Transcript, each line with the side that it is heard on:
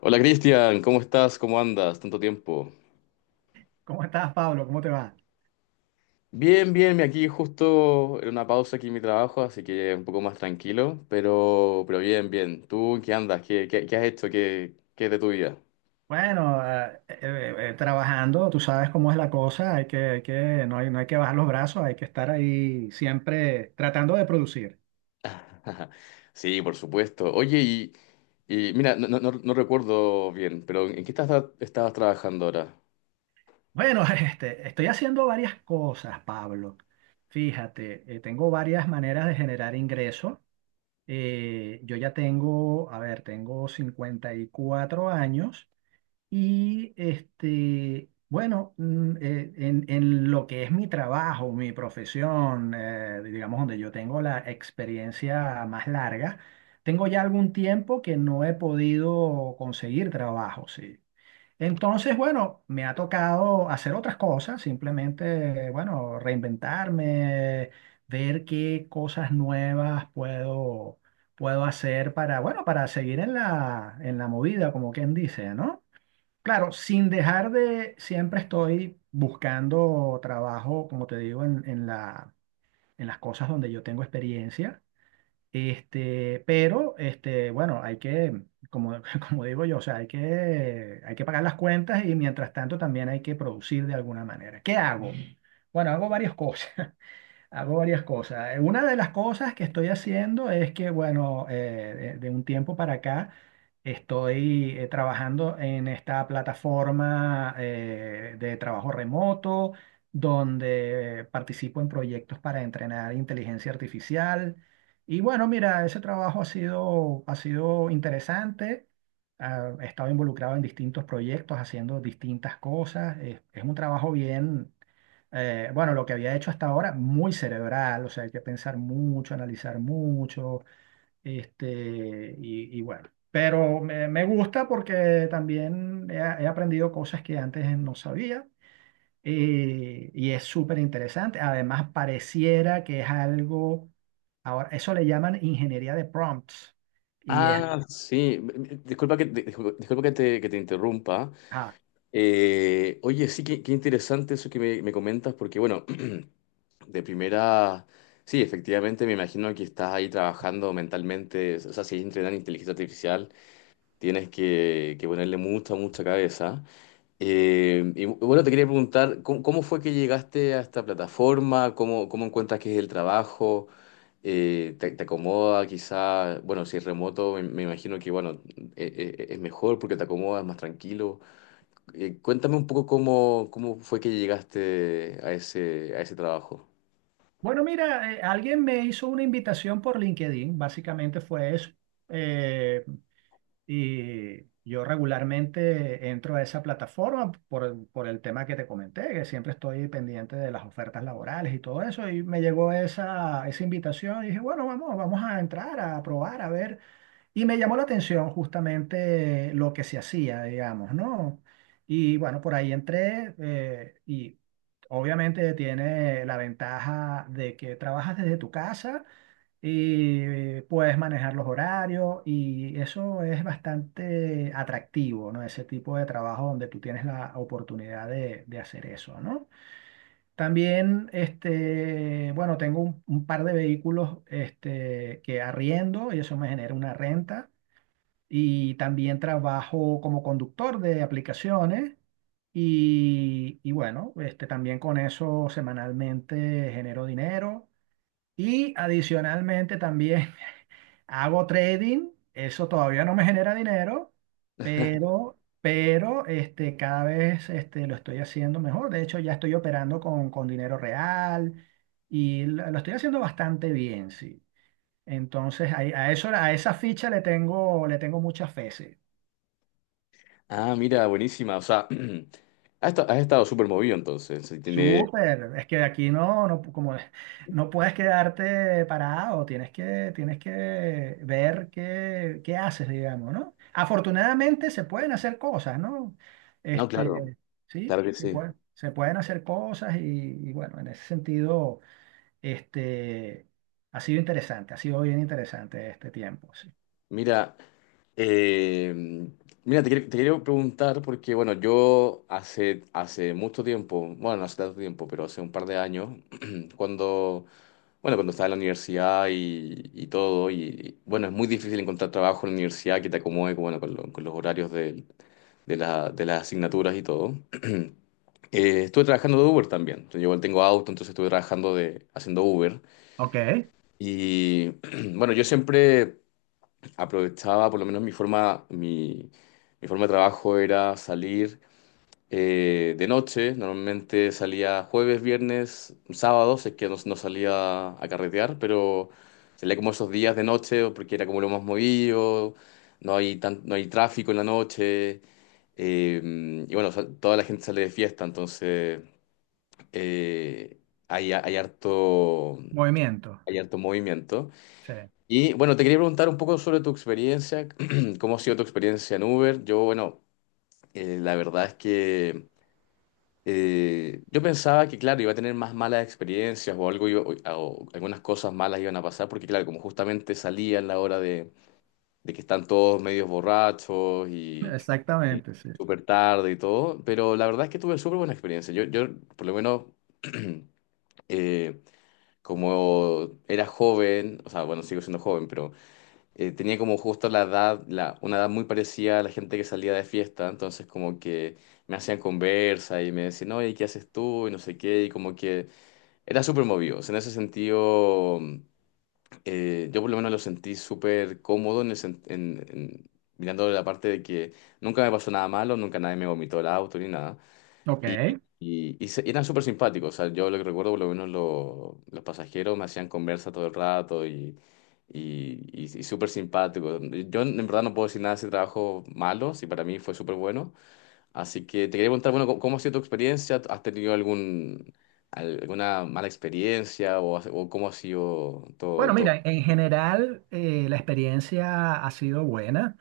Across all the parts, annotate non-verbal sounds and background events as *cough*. left: Hola Cristian, ¿cómo estás? ¿Cómo andas? Tanto tiempo.
right: ¿Cómo estás, Pablo? ¿Cómo te va?
left: Bien, bien, aquí justo en una pausa aquí en mi trabajo, así que un poco más tranquilo, pero bien, bien. ¿Tú en qué andas? ¿Qué has hecho? ¿Qué es de tu vida?
right: Bueno, trabajando, tú sabes cómo es la cosa, hay que, no hay, no hay que bajar los brazos, hay que estar ahí siempre tratando de producir.
left: *laughs* Sí, por supuesto. Oye, mira, no, recuerdo bien, pero ¿en qué estabas trabajando ahora?
right: Bueno, *laughs* este, estoy haciendo varias cosas, Pablo. Fíjate, tengo varias maneras de generar ingreso. Yo ya tengo, a ver, tengo 54 años. Y este, bueno, en lo que es mi trabajo, mi profesión, digamos donde yo tengo la experiencia más larga, tengo ya algún tiempo que no he podido conseguir trabajo, sí. Entonces, bueno, me ha tocado hacer otras cosas, simplemente, bueno, reinventarme, ver qué cosas nuevas puedo hacer para, bueno, para seguir en en la movida, como quien dice, ¿no? Claro, sin dejar de, siempre estoy buscando trabajo, como te digo, en las cosas donde yo tengo experiencia. Este, pero, este, bueno, hay que, como, *laughs* como digo yo, o sea, hay que pagar las cuentas y mientras tanto también hay que producir de alguna manera. ¿Qué hago? Bueno, hago varias cosas. Hago varias cosas. Una de las cosas que estoy haciendo es que, bueno, de un tiempo para acá estoy trabajando en esta plataforma de trabajo remoto, donde participo en proyectos para entrenar inteligencia artificial. Y bueno, mira, ese trabajo ha sido interesante. Ah, he estado involucrado en distintos proyectos, haciendo distintas cosas. Es un trabajo bien bueno, lo que había hecho hasta ahora, muy cerebral, o sea, hay que pensar mucho, analizar mucho, este, y bueno, pero me gusta porque también he aprendido cosas que antes no sabía, y es súper interesante. Además, pareciera que es algo, ahora, eso le llaman ingeniería de prompts y es...
left: Ah, sí. Disculpa que, disculpa que te interrumpa.
right: Ah,
left: Oye, sí, qué interesante eso que me comentas, porque bueno, *clears throat* de primera, sí, efectivamente me imagino que estás ahí trabajando mentalmente, o sea, si es entrenar inteligencia artificial, tienes que ponerle mucha cabeza. Y bueno, te quería preguntar, ¿cómo fue que llegaste a esta plataforma? ¿Cómo encuentras que es el trabajo? Te acomoda quizá? Bueno, si es remoto, me imagino que, bueno, es mejor porque te acomoda, es más tranquilo. Cuéntame un poco cómo fue que llegaste a ese trabajo.
right: bueno, mira, alguien me hizo una invitación por LinkedIn, básicamente fue eso. Eh, Y yo regularmente entro a esa plataforma por, por el tema que te comenté, que siempre estoy pendiente de las ofertas laborales y todo eso. Y me llegó esa invitación y dije, bueno, vamos a entrar, a probar, a ver. Y me llamó la atención justamente lo que se hacía, digamos, ¿no? Y bueno, por ahí entré, y obviamente tiene la ventaja de que trabajas desde tu casa y puedes manejar los horarios y eso es bastante atractivo, ¿no? Ese tipo de trabajo donde tú tienes la oportunidad de hacer eso, ¿no? También, este, bueno, tengo un par de vehículos, este, que arriendo y eso me genera una renta, y también trabajo como conductor de aplicaciones. Y bueno, este, también con eso semanalmente genero dinero. Y adicionalmente también *laughs* hago trading, eso todavía no me genera dinero,
left: *laughs*
right: pero este, cada vez este, lo estoy haciendo mejor. De hecho, ya estoy operando con dinero real y lo estoy haciendo bastante bien, sí. Entonces, a esa ficha le tengo mucha fe, sí.
left: Ah, mira, buenísima. O sea, *clears throat* has estado súper movido entonces. Si tiene...
right: Súper, es que aquí no, como no puedes quedarte parado, tienes que ver qué, qué haces, digamos, ¿no? Afortunadamente se pueden hacer cosas, ¿no?
left: No, claro,
right: Este, sí,
left: claro que sí.
right: se pueden hacer cosas, y bueno, en ese sentido, este, ha sido interesante, ha sido bien interesante este tiempo, sí.
left: Mira, eh, Mira, te quiero preguntar porque, bueno, yo hace mucho tiempo, bueno, no hace tanto tiempo, pero hace un par de años, *clears throat* cuando, bueno, cuando estaba en la universidad y todo, y, bueno, es muy difícil encontrar trabajo en la universidad que te acomode, bueno, con los horarios de las asignaturas y todo. *clears throat* Estuve trabajando de Uber también. Yo igual tengo auto, entonces estuve trabajando de, haciendo Uber.
right: Ok,
left: Y *clears throat* bueno, yo siempre aprovechaba, por lo menos mi forma de trabajo era salir de noche, normalmente salía jueves, viernes, sábados, es que no salía a carretear, pero salía como esos días de noche o porque era como lo más movido, no hay tráfico en la noche, eh, y bueno, toda la gente sale de fiesta, entonces eh, hay
right: movimiento.
left: hay harto movimiento.
right: Sí,
left: Y bueno, te quería preguntar un poco sobre tu experiencia, *clears throat* cómo ha sido tu experiencia en Uber. Yo, bueno, la verdad es que... Yo pensaba que, claro, iba a tener más malas experiencias o algo, o algunas cosas malas iban a pasar, porque, claro, como justamente salía en la hora de que están todos medios borrachos y
right: exactamente, sí.
left: súper tarde y todo, pero la verdad es que tuve súper buena experiencia. Yo, por lo menos, *clears throat* eh, como era joven, o sea, bueno, sigo siendo joven, tenía como justo una edad muy parecida a la gente que salía de fiesta, entonces como que me hacían conversa y me decían, oye, ¿qué haces tú? Y no sé qué, y como que era súper movido. O sea, en ese sentido, yo por lo menos lo sentí súper cómodo en el sen- en- mirando la parte de que nunca me pasó nada malo, nunca nadie me vomitó el auto ni nada. Y,
right: Ok.
left: eran súper simpáticos. O sea, yo lo que recuerdo, por lo menos los pasajeros me hacían conversa todo el rato y súper simpáticos. Yo en verdad no puedo decir nada de ese trabajo malo, si para mí fue súper bueno. Así que te quería preguntar, bueno, ¿cómo ha sido tu experiencia? ¿Has tenido algún, alguna mala experiencia o, o cómo ha sido
right: Bueno,
left: todo?
right: mira, en general, la experiencia ha sido buena.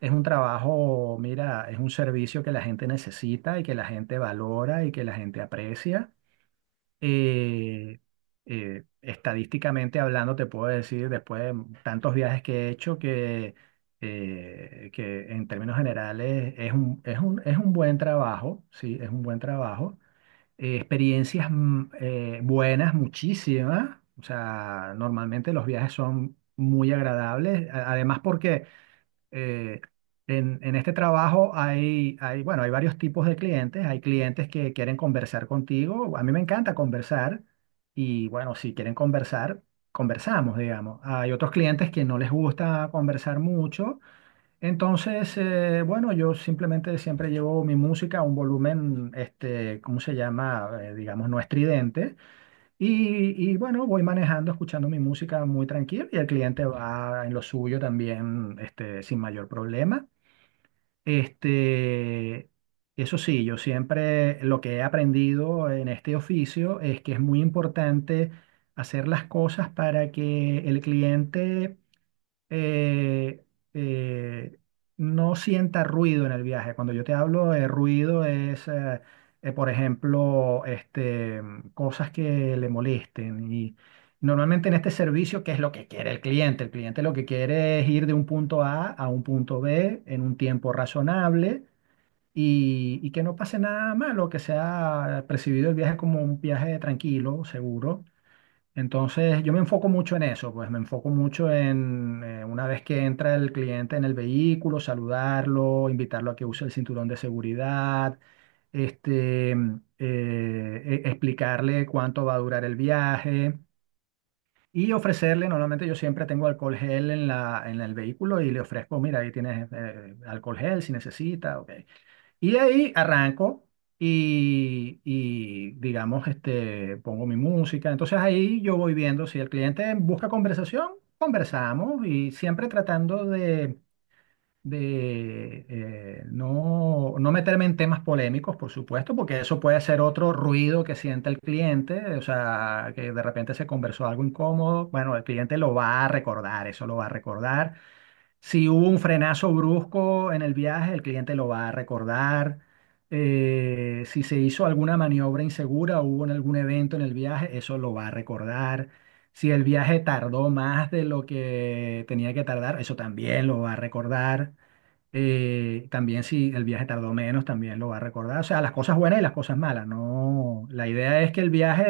right: Es un trabajo, mira, es un servicio que la gente necesita y que la gente valora y que la gente aprecia. Eh, estadísticamente hablando, te puedo decir, después de tantos viajes que he hecho, que en términos generales es un buen trabajo, sí, es un buen trabajo, experiencias buenas, muchísimas. O sea, normalmente los viajes son muy agradables. Además, porque eh, en este trabajo hay, bueno, hay varios tipos de clientes. Hay clientes que quieren conversar contigo. A mí me encanta conversar. Y bueno, si quieren conversar, conversamos, digamos. Hay otros clientes que no les gusta conversar mucho, entonces, bueno, yo simplemente siempre llevo mi música a un volumen, este, ¿cómo se llama? Digamos, no estridente. Y bueno, voy manejando, escuchando mi música muy tranquilo y el cliente va en lo suyo también, este, sin mayor problema. Este, eso sí, yo siempre lo que he aprendido en este oficio es que es muy importante hacer las cosas para que el cliente eh, eh, no sienta ruido en el viaje. Cuando yo te hablo de ruido es, por ejemplo, este, cosas que le molesten. Y normalmente en este servicio, ¿qué es lo que quiere el cliente? El cliente lo que quiere es ir de un punto A a un punto B en un tiempo razonable. Y que no pase nada malo, que sea percibido el viaje como un viaje tranquilo, seguro. Entonces, yo me enfoco mucho en eso, pues me enfoco mucho en una vez que entra el cliente en el vehículo, saludarlo, invitarlo a que use el cinturón de seguridad, este, explicarle cuánto va a durar el viaje y ofrecerle, normalmente yo siempre tengo alcohol gel en el vehículo y le ofrezco, mira, ahí tienes alcohol gel si necesita, ok. Y de ahí arranco y, digamos, este, pongo mi música. Entonces ahí yo voy viendo si el cliente busca conversación, conversamos y siempre tratando de, no meterme en temas polémicos, por supuesto, porque eso puede ser otro ruido que sienta el cliente, o sea, que de repente se conversó algo incómodo. Bueno, el cliente lo va a recordar, eso lo va a recordar. Si hubo un frenazo brusco en el viaje, el cliente lo va a recordar. Si se hizo alguna maniobra insegura, hubo en algún evento en el viaje, eso lo va a recordar. Si el viaje tardó más de lo que tenía que tardar, eso también lo va a recordar. También si el viaje tardó menos, también lo va a recordar. O sea, las cosas buenas y las cosas malas. No, la idea es que el viaje,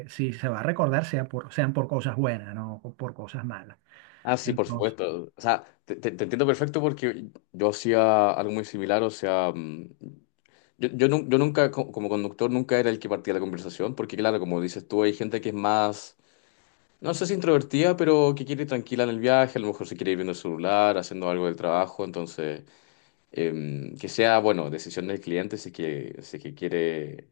right: si se va a recordar, sea por, sean por cosas buenas, no por cosas malas.
left: Ah, sí, por supuesto. O sea, te entiendo perfecto porque yo hacía algo muy similar. O sea, mm, yo nunca, como conductor, nunca era el que partía la conversación, porque claro, como dices tú, hay gente que es más, no sé si introvertida, pero que quiere ir tranquila en el viaje, a lo mejor se quiere ir viendo el celular, haciendo algo del trabajo, entonces, que sea, bueno, decisión del cliente si es que quiere,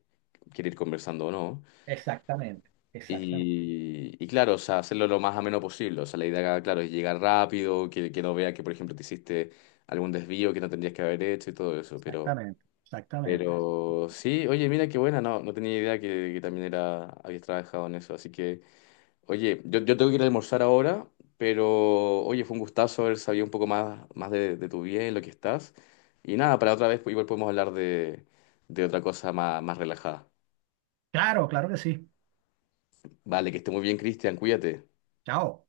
left: quiere ir conversando o no.
right: Exactamente, exactamente,
left: Y claro, o sea, hacerlo lo más ameno posible, o sea, la idea, claro, es llegar rápido, que no vea que, por ejemplo, te hiciste algún desvío que no tendrías que haber hecho y todo eso, pero...
right: exactamente, exactamente.
left: Pero sí, oye, mira qué buena, no tenía idea que también era, habías trabajado en eso, así que, oye, yo tengo que ir a almorzar ahora, pero oye, fue un gustazo haber sabido un poco más, más de tu vida y lo que estás. Y nada, para otra vez pues, igual podemos hablar de otra cosa más, más relajada.
right: Claro, claro que sí.
left: Vale, que esté muy bien, Cristian, cuídate.
right: Chao.